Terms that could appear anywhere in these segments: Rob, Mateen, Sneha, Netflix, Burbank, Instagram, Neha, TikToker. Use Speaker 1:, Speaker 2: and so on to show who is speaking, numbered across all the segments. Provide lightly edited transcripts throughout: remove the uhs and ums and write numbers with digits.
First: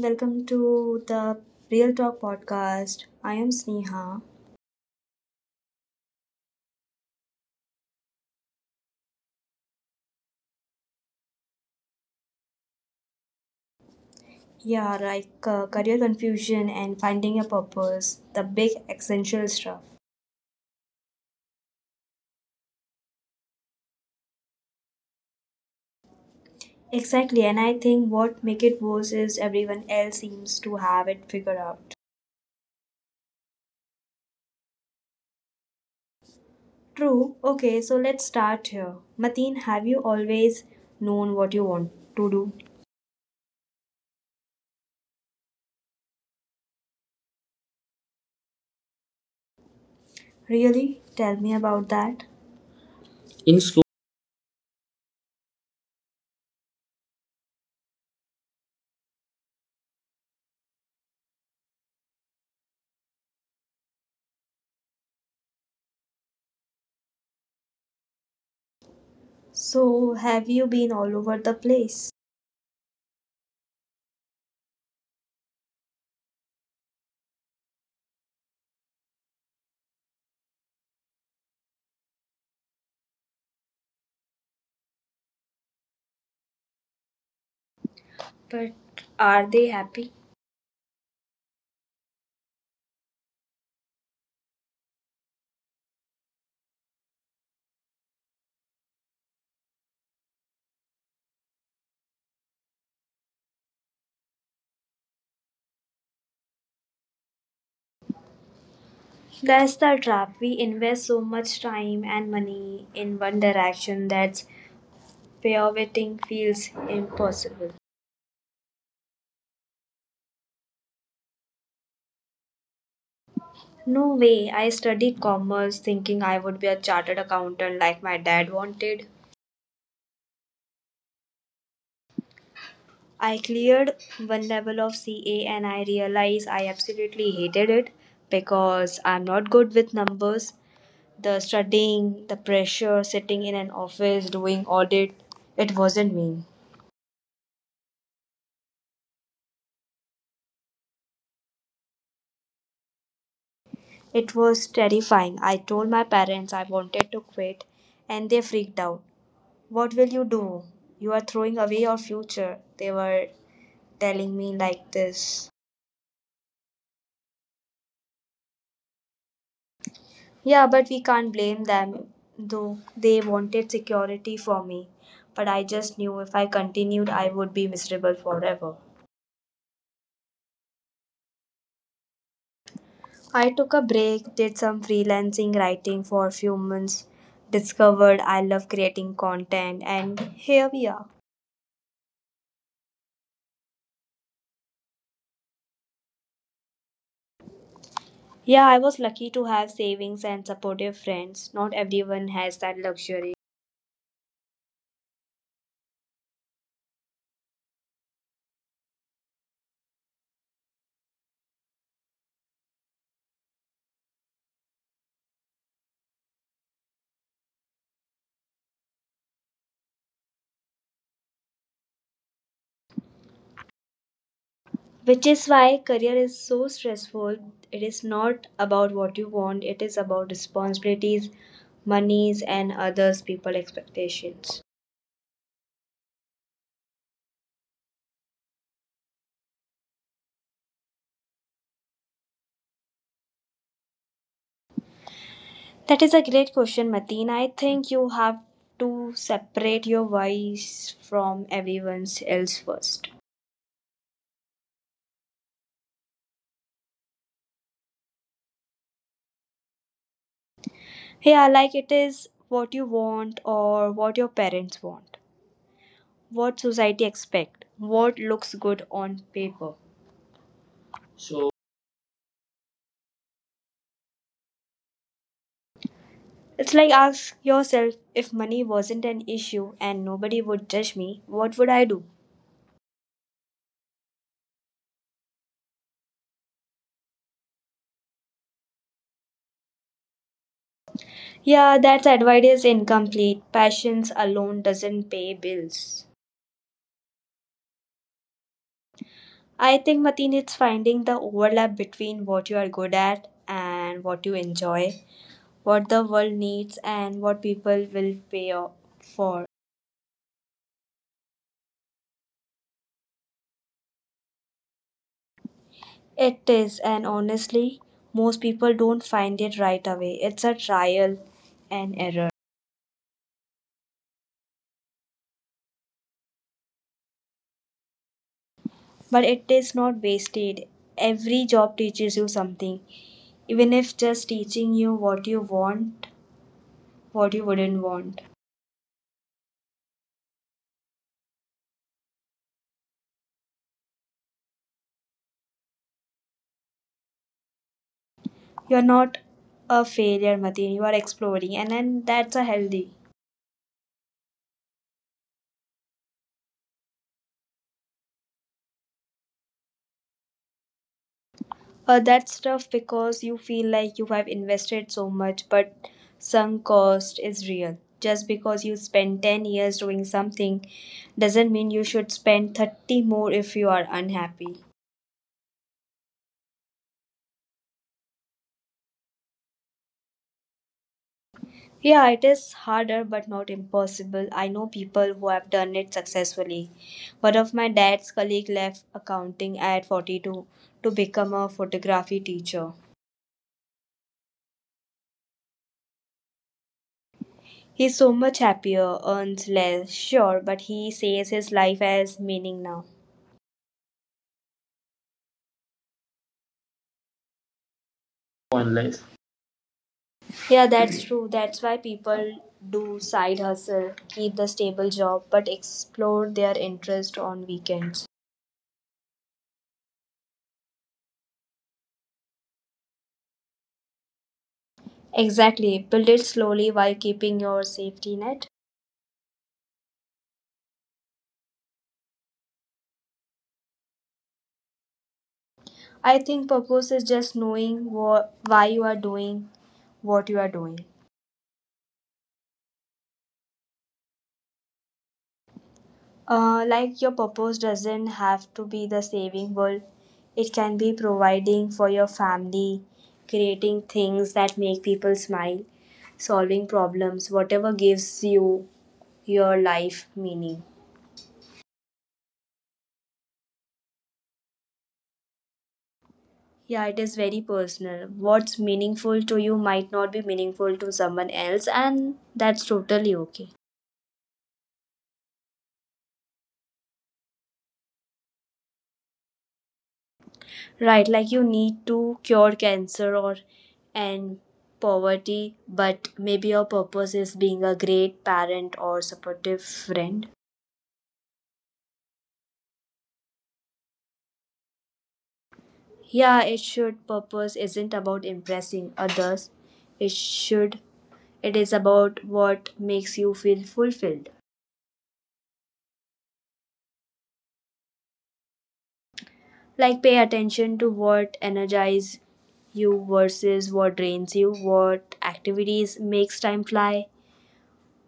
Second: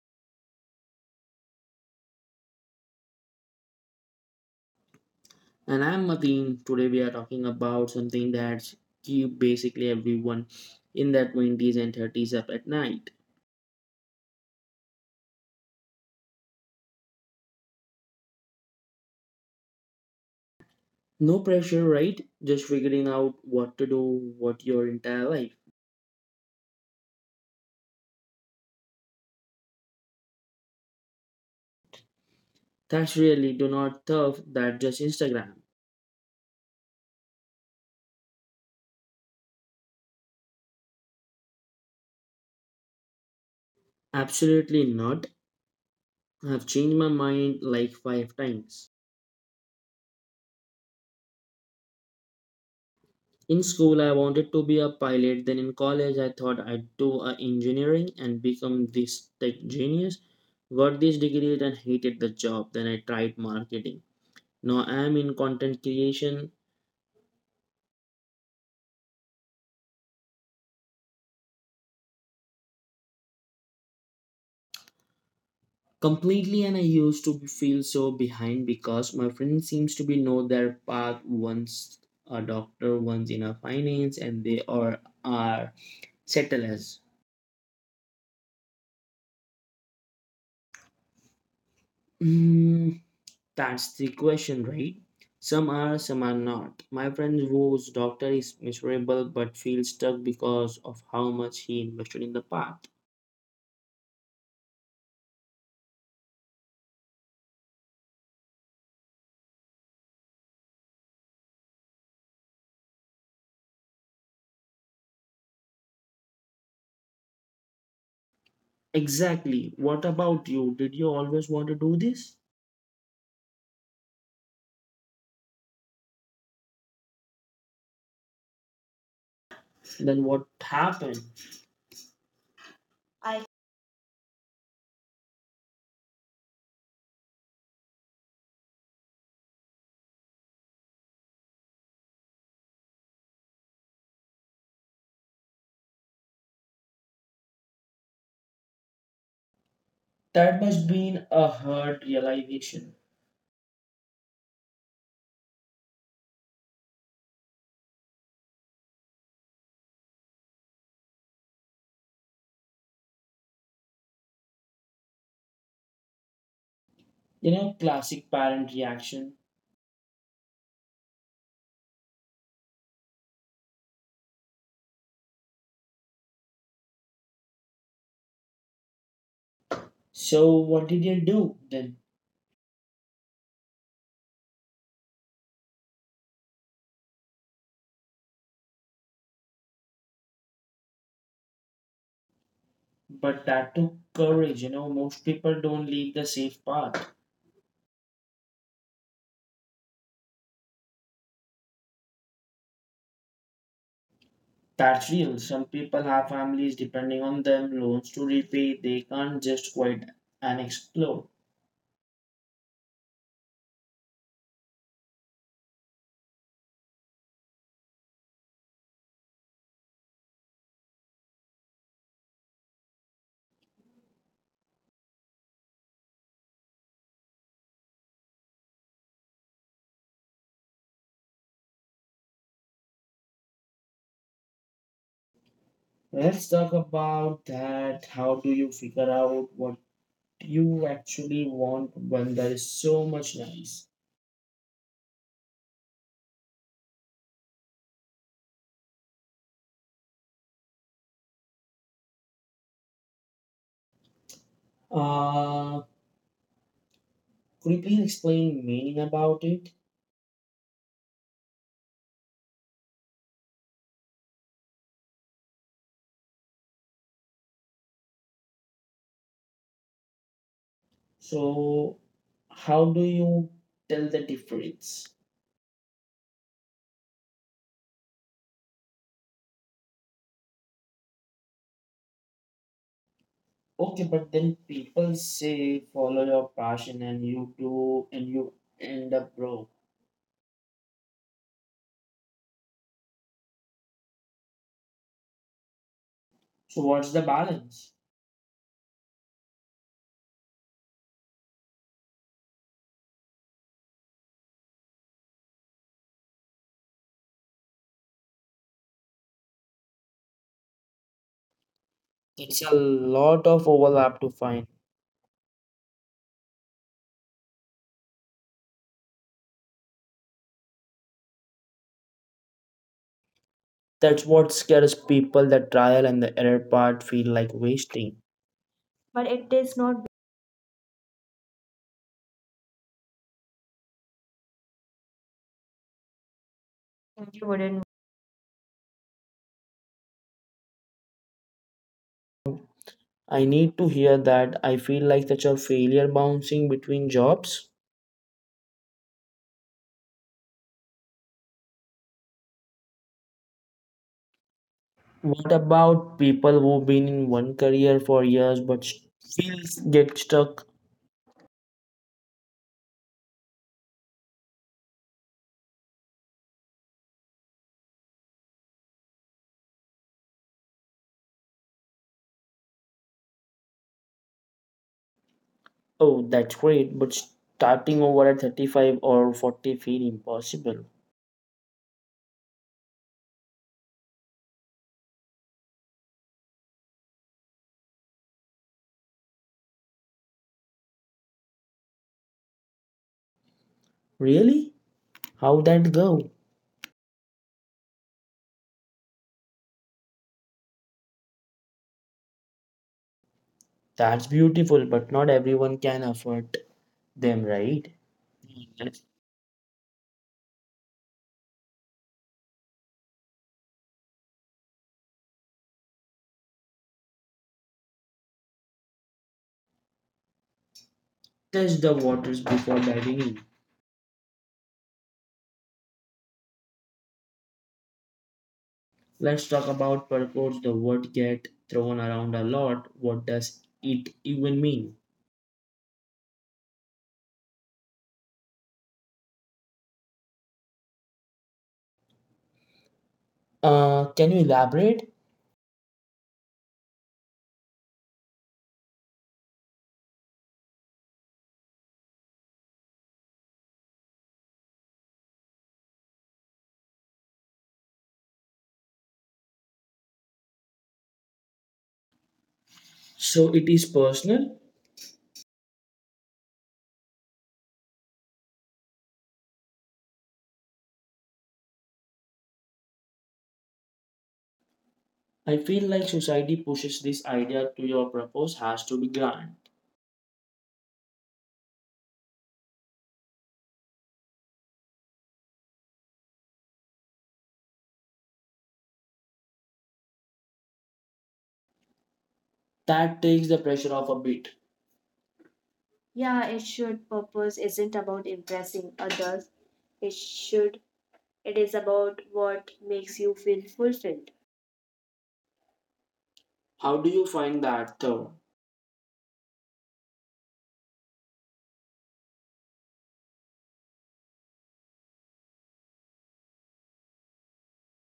Speaker 1: welcome to the Real Talk podcast. I am Sneha.
Speaker 2: And I'm Mateen. Today we are talking about something that's keep basically everyone in their 20s and 30s up at night.
Speaker 1: Yeah, like career confusion and finding a purpose, the big essential stuff.
Speaker 2: No pressure, right? Just figuring out what to do, what your entire life.
Speaker 1: Exactly, and I think what make it worse is everyone else seems to have it figured out.
Speaker 2: That's really do not tough. That just Instagram.
Speaker 1: True. Okay, so let's start here. Mateen, have you always known what you want to do?
Speaker 2: Absolutely not. I've changed my mind like five times.
Speaker 1: Really? Tell me about that.
Speaker 2: In
Speaker 1: In school,
Speaker 2: school, I wanted to be a pilot. Then in college, I thought I'd do a engineering and become this tech genius. Got this degree and hated the job. Then I tried marketing. Now I am in content creation
Speaker 1: so, have you been all over the place?
Speaker 2: completely, and I used to feel so behind because my friends seems to be know their path. Once a doctor, once in a finance, and they are settlers.
Speaker 1: But are they happy?
Speaker 2: Mm, that's the question, right? Some are not. My friend whose doctor is miserable but feels stuck because of how much he invested in the path.
Speaker 1: That's the trap. We invest so much time and money in one direction that pivoting feels impossible.
Speaker 2: Exactly. What about you? Did you always want to do this?
Speaker 1: No way. I studied commerce thinking I would be a chartered accountant like my dad wanted.
Speaker 2: Then what happened? I—
Speaker 1: I cleared one level of CA and I realized I absolutely hated it because I'm not good with numbers. The studying, the pressure, sitting in an office doing audit, it wasn't me.
Speaker 2: that must been a hard realization.
Speaker 1: It was terrifying. I told my parents I wanted to quit, and they freaked out. What will you do? You are throwing away your future. They were telling me like this.
Speaker 2: Classic parent reaction.
Speaker 1: Yeah, but we can't blame them, though they wanted security for me. But I just knew if I continued, I would be miserable forever.
Speaker 2: So what did you do then?
Speaker 1: I took a break, did some freelancing writing for a few months, discovered I love creating content, and here we are.
Speaker 2: But that took courage, most people don't leave the safe path.
Speaker 1: Yeah, I was lucky to have savings and supportive friends. Not everyone has that luxury.
Speaker 2: That's real. Some people have families depending on them, loans to repay. They can't just quit and explode.
Speaker 1: Which is why career is so stressful. It is not about what you want, it is about responsibilities, monies and others people expectations.
Speaker 2: Let's talk about that. How do you figure out what you actually want when there is so much noise?
Speaker 1: That is a great question, Mateen. I think you have to separate your whys from everyone else first.
Speaker 2: Uh, could you please explain meaning about it?
Speaker 1: Yeah, like it is what you want or what your parents want, what society expect, what looks good on paper. So
Speaker 2: So, how do you tell the difference?
Speaker 1: it's like ask yourself if money wasn't an issue and nobody would judge me, what would I do?
Speaker 2: Okay, but then people say follow your passion and you do and you end up broke.
Speaker 1: Yeah, that advice is incomplete. Passions alone doesn't pay bills.
Speaker 2: So what's the balance?
Speaker 1: I think Mateen it's finding the overlap between what you are good at and what you enjoy, what the world needs and what people will for.
Speaker 2: It's a lot of overlap to find.
Speaker 1: It is, and honestly, most people don't find it right away. It's a trial and error.
Speaker 2: That's what scares people, that trial and the error part feel like wasting. But
Speaker 1: But
Speaker 2: it
Speaker 1: it
Speaker 2: is
Speaker 1: is
Speaker 2: not
Speaker 1: not wasted. Every job teaches you something, even if just teaching you what you want,
Speaker 2: because
Speaker 1: what
Speaker 2: you
Speaker 1: you
Speaker 2: wouldn't.
Speaker 1: wouldn't want.
Speaker 2: I need to hear that. I feel like such a failure bouncing between jobs.
Speaker 1: You're not a failure, Mateen. You are exploring, and then that's a healthy.
Speaker 2: What about people who've been in one career for years but get stuck?
Speaker 1: That's tough because you feel like you have invested so much, but sunk cost is real. Just because you spend 10 years doing something doesn't mean you should spend 30 more if you are unhappy.
Speaker 2: Oh, that's great, but starting over at 35 or 40 feel impossible.
Speaker 1: Yeah, it is harder but not impossible. I know people who have done it successfully. One of my dad's colleague left accounting at 42 to become a photography teacher.
Speaker 2: Really? How that go?
Speaker 1: He's so much happier, earns less, sure, but he says his life has meaning now.
Speaker 2: That's beautiful, but not everyone can afford them, right? Let's
Speaker 1: Unless, yeah, that's true. That's why people do side hustle, keep the stable job, but explore their interest on weekends.
Speaker 2: test the waters before diving in.
Speaker 1: Exactly. Build it slowly while keeping your safety net.
Speaker 2: Let's talk about purpose, the word get thrown around a lot. What does it even mean?
Speaker 1: I think purpose is just knowing what, why you are doing what you are doing.
Speaker 2: Can you elaborate?
Speaker 1: Like your purpose doesn't have to be the saving world. It can be providing for your family, creating things that make people smile, solving problems, whatever gives you your life meaning.
Speaker 2: So it is personal.
Speaker 1: Yeah, it is very personal. What's meaningful to you might not be meaningful to someone else, and that's totally okay.
Speaker 2: I feel like society pushes this idea to your purpose has to be grand.
Speaker 1: Right, like you need to cure cancer or end poverty, but maybe your purpose is being a great parent or supportive friend.
Speaker 2: That takes the pressure off a bit.
Speaker 1: Yeah,
Speaker 2: Yeah, it
Speaker 1: it should
Speaker 2: should. Purpose
Speaker 1: purpose
Speaker 2: isn't
Speaker 1: isn't
Speaker 2: about
Speaker 1: about impressing
Speaker 2: impressing
Speaker 1: others.
Speaker 2: others.
Speaker 1: It
Speaker 2: It
Speaker 1: should
Speaker 2: should.
Speaker 1: it
Speaker 2: It is
Speaker 1: is
Speaker 2: about
Speaker 1: about
Speaker 2: what
Speaker 1: what
Speaker 2: makes
Speaker 1: makes you
Speaker 2: you feel
Speaker 1: feel fulfilled.
Speaker 2: fulfilled. How do you find that though?
Speaker 1: Like pay attention to what energizes you versus what drains you, what activities makes time fly,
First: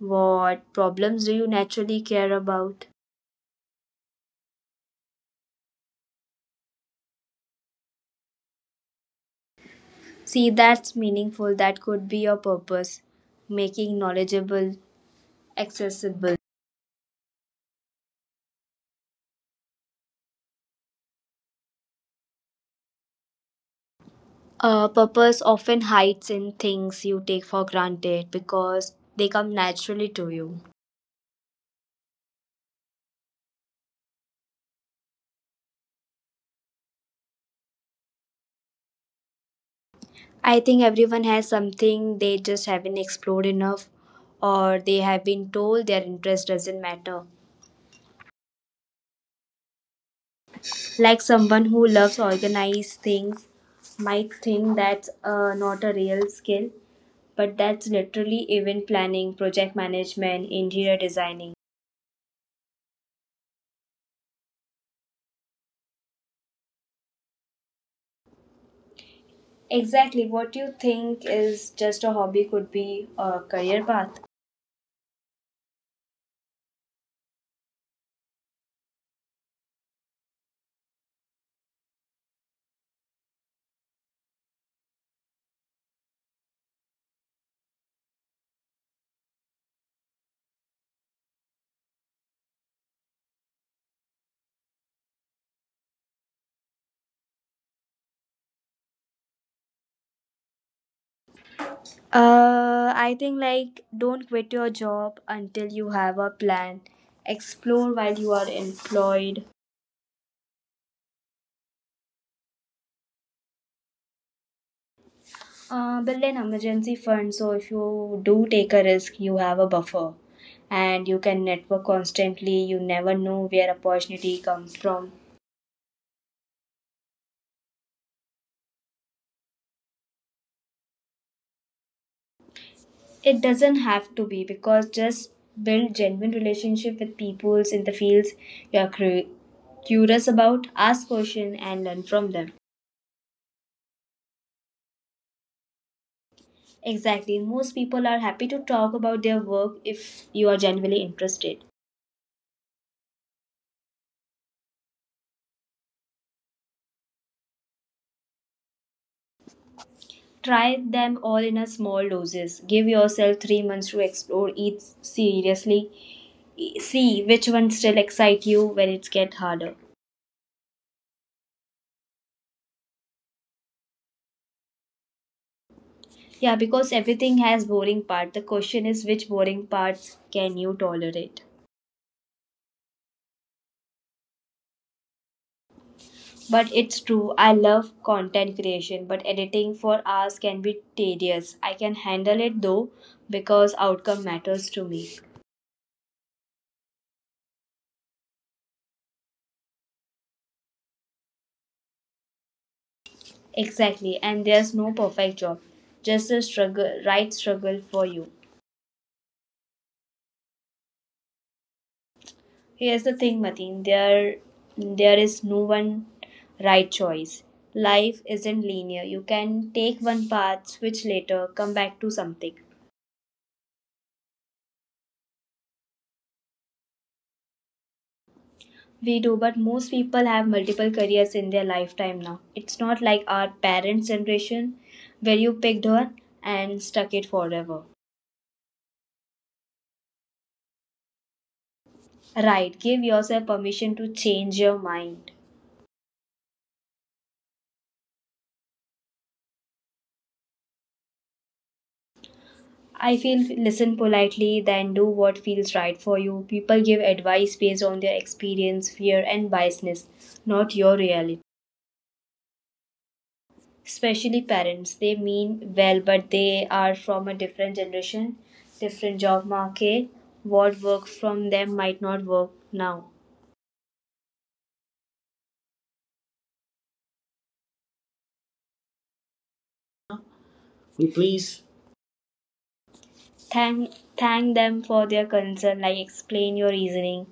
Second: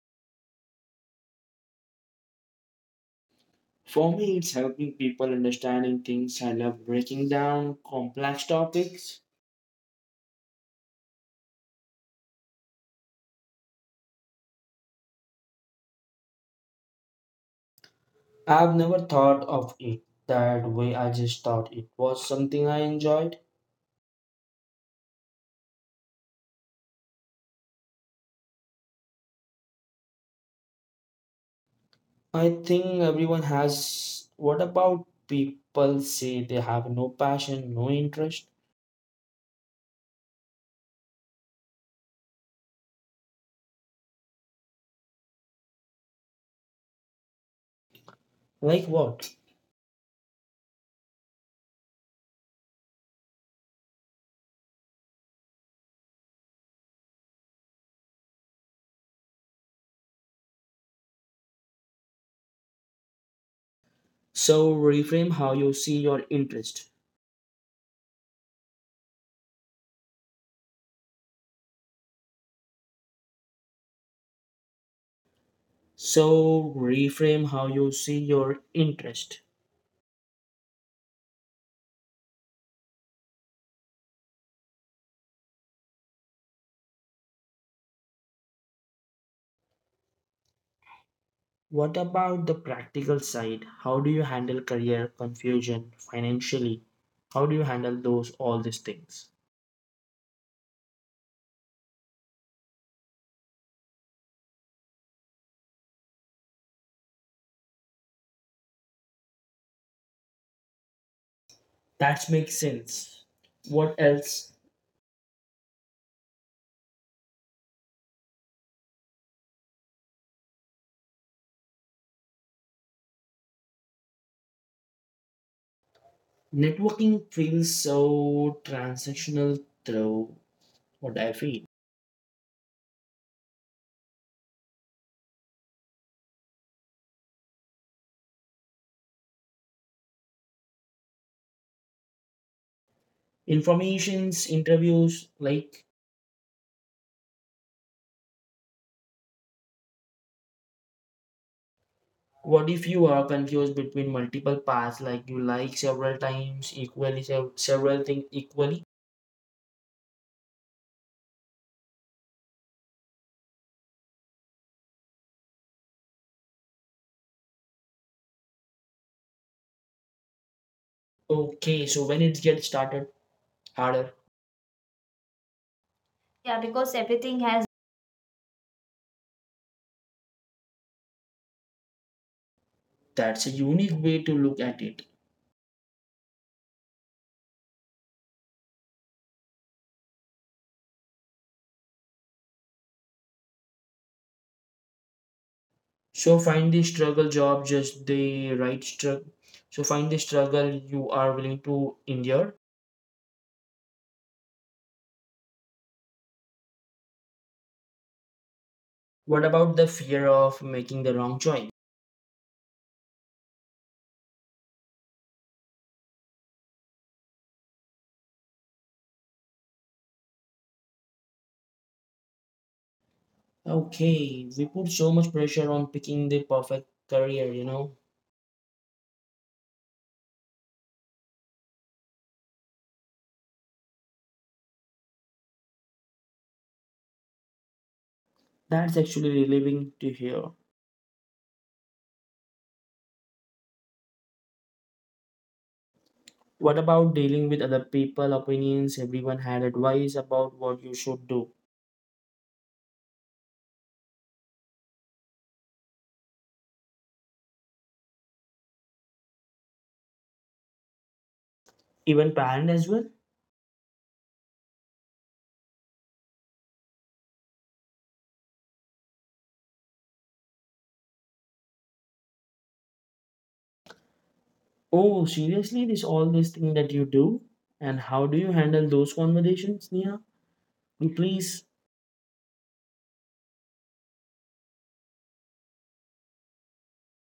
Speaker 1: what problems do you naturally care about.
Speaker 2: For me, it's helping people understanding things. I love breaking down complex topics.
Speaker 1: See that's meaningful, that could be your purpose, making knowledgeable accessible.
Speaker 2: I've never thought of it that way. I just thought it was something I enjoyed.
Speaker 1: Purpose often hides in things you take for granted because they come naturally to you.
Speaker 2: I think everyone has. What about people say they have no passion, no interest?
Speaker 1: I think everyone has something they just haven't explored enough, or they have been told their interest doesn't matter.
Speaker 2: Like what?
Speaker 1: Like someone who loves organized things might think that's not a real skill, but that's literally event planning, project management, interior designing.
Speaker 2: So reframe how you see your interest.
Speaker 1: Exactly what you think is just a hobby could be a career path.
Speaker 2: So reframe how you see your interest. What about the practical side? How do you handle career confusion financially? How do you handle those all these things?
Speaker 1: I think like don't quit your job until you have a plan. Explore while you are employed.
Speaker 2: That makes sense. What else?
Speaker 1: Build an emergency fund so if you do take a risk, you have a buffer and you can network constantly. You never know where opportunity comes from.
Speaker 2: Networking feels so transactional through what I feel.
Speaker 1: It doesn't have to be because just build genuine relationship with peoples in the fields you are curious about, ask questions and learn from them.
Speaker 2: Informations, interviews, like
Speaker 1: Exactly. Most people are happy to talk about their work if you are genuinely interested.
Speaker 2: what if you are confused between multiple paths, like you like several times equally, several things equally?
Speaker 1: Try them all in a small doses. Give yourself 3 months to explore each seriously. See which ones still excite you when it get harder.
Speaker 2: Okay, so when it gets started, harder. Yeah,
Speaker 1: Yeah,
Speaker 2: because
Speaker 1: because
Speaker 2: everything
Speaker 1: everything
Speaker 2: has.
Speaker 1: has boring part. The question is which boring parts can you tolerate?
Speaker 2: That's a unique way to look at it.
Speaker 1: But it's true, I love content creation, but editing for hours can be tedious. I can handle it though because outcome matters to me.
Speaker 2: So find the struggle job just the right struggle. So find the struggle you are willing to endure.
Speaker 1: Exactly, and there's no perfect job, just a struggle, right struggle for you.
Speaker 2: What about the fear of making the wrong choice?
Speaker 1: Here's the thing, Mateen. There is no one right choice. Life isn't linear. You can take one path, switch later, come back to something.
Speaker 2: Okay, we put so much pressure on picking the perfect career,
Speaker 1: We do, but most people have multiple careers in their lifetime now. It's not like our parents' generation, where you picked one and stuck it forever.
Speaker 2: That's actually relieving to hear.
Speaker 1: Right. Give yourself permission to change your mind.
Speaker 2: What about dealing with other people, opinions? Everyone had advice about what you should do.
Speaker 1: I feel listen politely, then do what feels right for you. People give advice based on their experience, fear, and biasness, not your reality.
Speaker 2: Even parent as well?
Speaker 1: Especially parents, they mean well, but they are from a different generation, different job market. What worked from them might not work now.
Speaker 2: Oh, seriously, this all this thing that you do? And how do you handle those conversations, Neha?
Speaker 1: Please.
Speaker 2: Please,
Speaker 1: Thank them for their concern, like explain your reasoning,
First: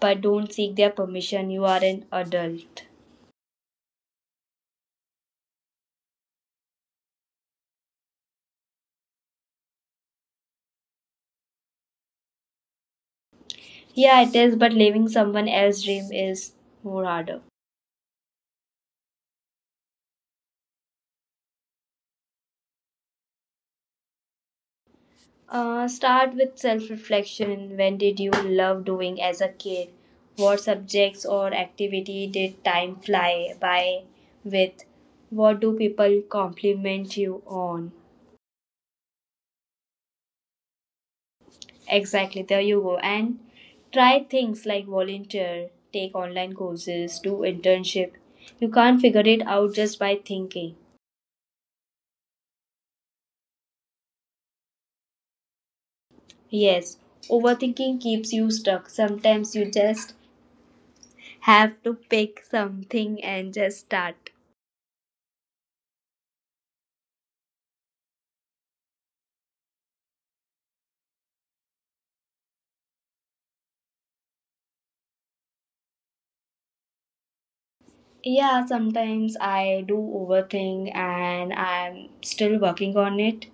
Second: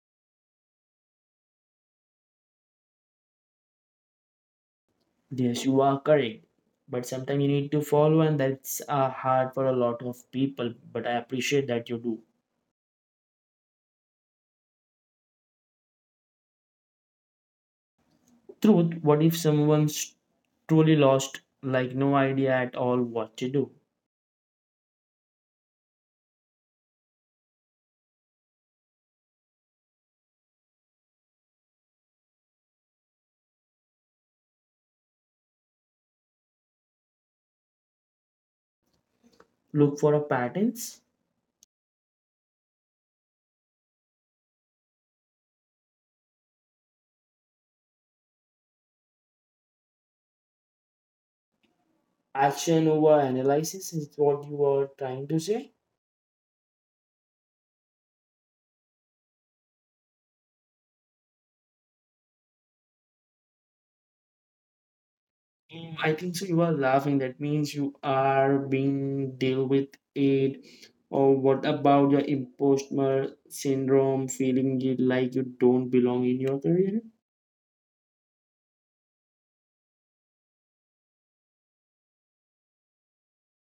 Speaker 1: but don't seek their permission. You are an adult.
Speaker 2: yes, you are correct. But sometimes you need to follow, and that's hard for a lot of people. But I appreciate that you do.
Speaker 1: Yeah, it is, but living someone else's dream is more harder.
Speaker 2: Truth, what if someone's truly lost, like no idea at all what to do?
Speaker 1: Start with self reflection. When did you love doing as a kid? What subjects or activity did time fly by with? What do people compliment you on?
Speaker 2: Look for a patterns.
Speaker 1: Exactly, there you go. And try things like volunteer, take online courses, do internship. You can't figure it out just by thinking.
Speaker 2: Action over analysis is what you are trying to say.
Speaker 1: Yes, overthinking keeps you stuck. Sometimes you just have to pick something and just start.
Speaker 2: Mm, I think so. You are laughing. That means you are being deal with it. Or what about your imposter syndrome, feeling it like you don't belong in your career?
Speaker 1: Yeah, sometimes I do overthink and I'm still working on it.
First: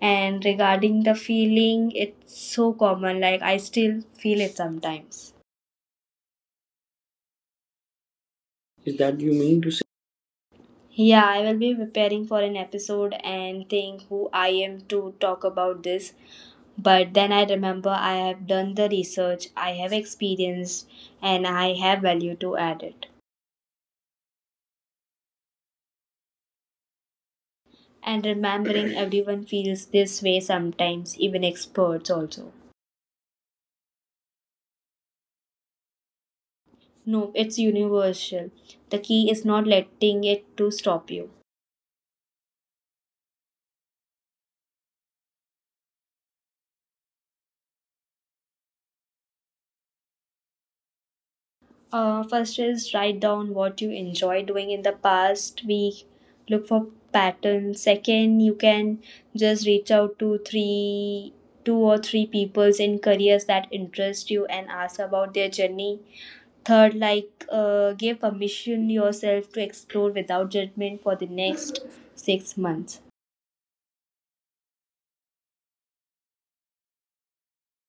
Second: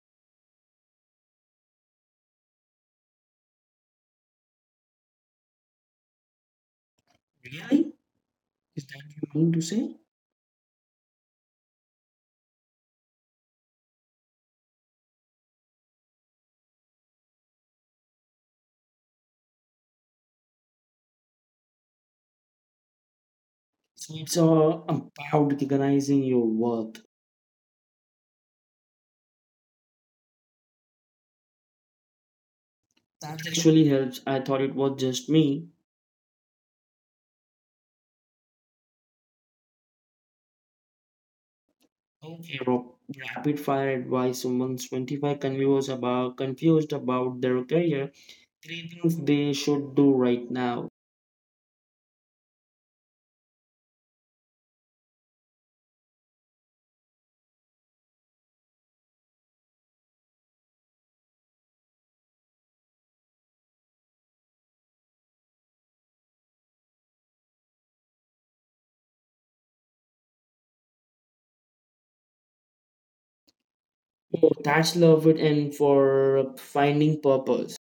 Speaker 1: And regarding the feeling, it's so common, like I still feel it sometimes.
Speaker 2: Really? Is
Speaker 1: Is
Speaker 2: that
Speaker 1: that
Speaker 2: you
Speaker 1: you
Speaker 2: mean
Speaker 1: mean
Speaker 2: to
Speaker 1: to say?
Speaker 2: say?
Speaker 1: Yeah, I will be preparing for an episode and think who I am to talk about this. But then I remember I have done the research, I have experienced, and I have value to add it.
Speaker 2: So it's all about recognizing your worth.
Speaker 1: And remembering everyone feels this way sometimes, even experts also.
Speaker 2: That actually helps. I thought it was just me.
Speaker 1: No, it's universal. The key is not letting it to stop you.
Speaker 2: Okay, Rob. Rapid fire advice. Someone's 25 confused about their career. Three things they should do right now.
Speaker 1: First is write down what you enjoy doing in the past week. Look for patterns. Second, you can just reach out to three, two or three peoples in careers that interest you and ask about their journey. Third, like give permission yourself to explore without judgment for the next 6 months.
Speaker 2: Oh, that's love it, and for finding purpose.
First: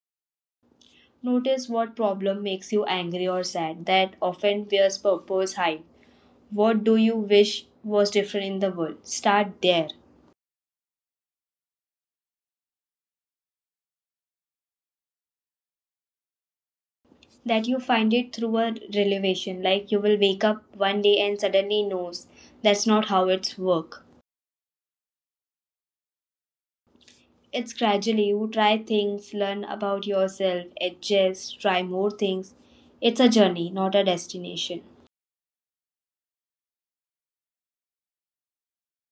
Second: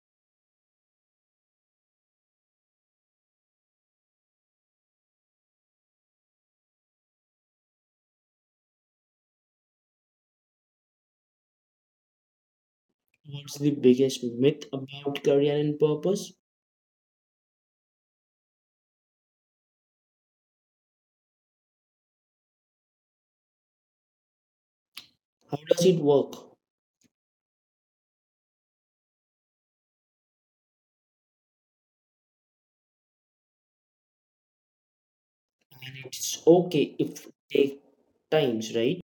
Speaker 1: Notice what problem makes you angry or sad. That often wears purpose hide. What do you wish was different in the world? Start there.
Speaker 2: What's the biggest myth about career and purpose?
Speaker 1: That you find it through a revelation. Like you will wake up one day and suddenly knows that's not how it's work.
Speaker 2: How does it work?
Speaker 1: It's gradually you try things, learn about yourself, adjust, try more things. It's a journey, not a destination.
Speaker 2: And it's okay if it take times, right?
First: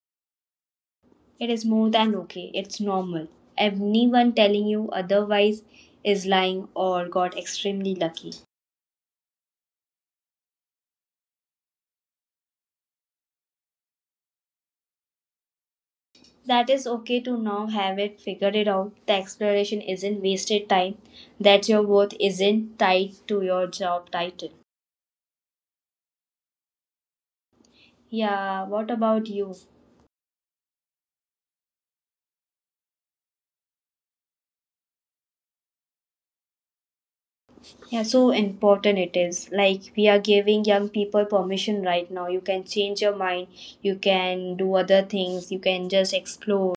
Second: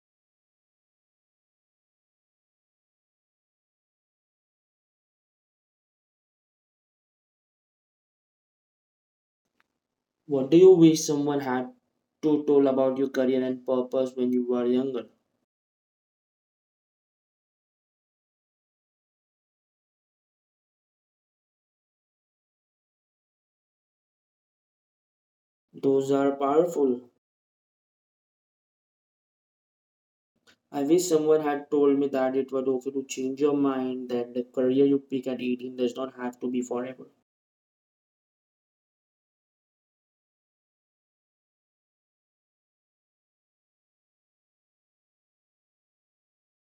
Speaker 1: It is more than okay, it's normal. Anyone telling you otherwise is lying or got extremely lucky.
Speaker 2: What do you wish someone had to told about your career and purpose when you were younger?
Speaker 1: That is okay to now have it figured it out. The exploration isn't wasted time, that your worth isn't tied to your job title.
Speaker 2: Those are powerful.
Speaker 1: Yeah, what about you?
Speaker 2: I wish someone had told me that it was okay to change your mind, that the career you pick at 18 does not have to be forever.
Speaker 1: Yeah, so important it is. Like we are giving young people permission right now. You can change your mind, you can do other things, you can just explore.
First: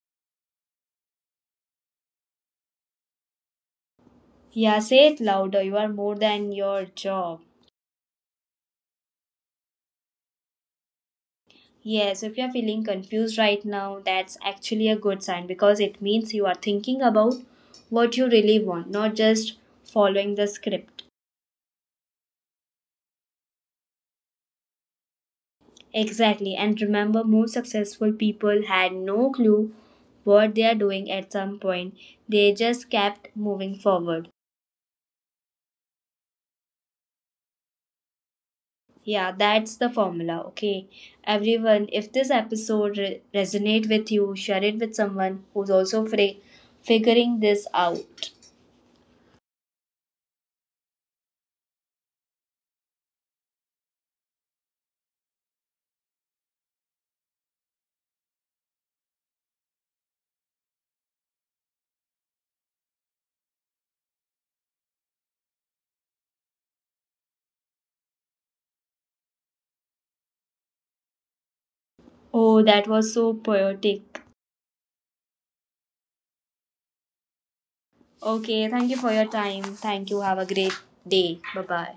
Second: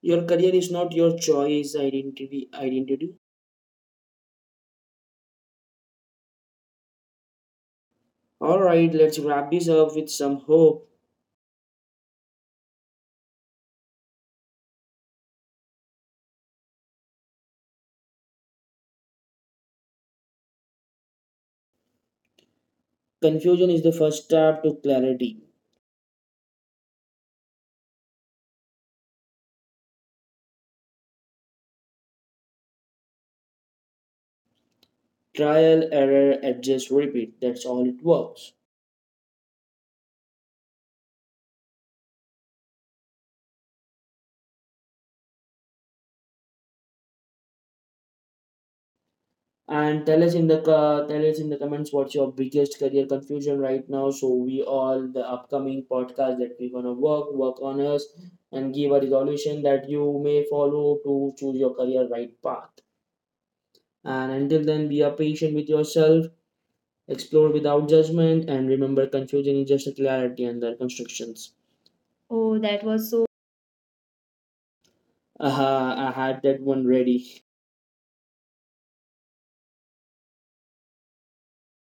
Speaker 2: Your career is not your choice, identity, identity.
Speaker 1: Yeah, say it louder. You are more than your job.
Speaker 2: All right, let's wrap this up with some hope.
Speaker 1: Yes, if you are feeling confused right now, that's actually a good sign because it means you are thinking about what you really want, not just following the script.
Speaker 2: Confusion is the first step to clarity.
Speaker 1: Exactly, and remember, most successful people had no clue what they are doing at some point. They just kept moving forward.
Speaker 2: Trial, error, adjust, repeat. That's all it works.
Speaker 1: Yeah, that's the formula. Okay, everyone, if this episode resonate with you, share it with someone who's also free figuring this out.
Speaker 2: And tell us in the tell us in the comments what's your biggest career confusion right now. So we all the upcoming podcast that we're gonna work on us and give a resolution that you may follow to choose your career right path. And until then, be a patient with yourself, explore without judgment, and remember confusion is just a clarity under constructions. Oh,
Speaker 1: Oh,
Speaker 2: that
Speaker 1: that
Speaker 2: was
Speaker 1: was
Speaker 2: so.
Speaker 1: so poetic.
Speaker 2: Huh. I had that one ready.
Speaker 1: Okay, thank you for your time. Thank you. Have a great day. Bye bye.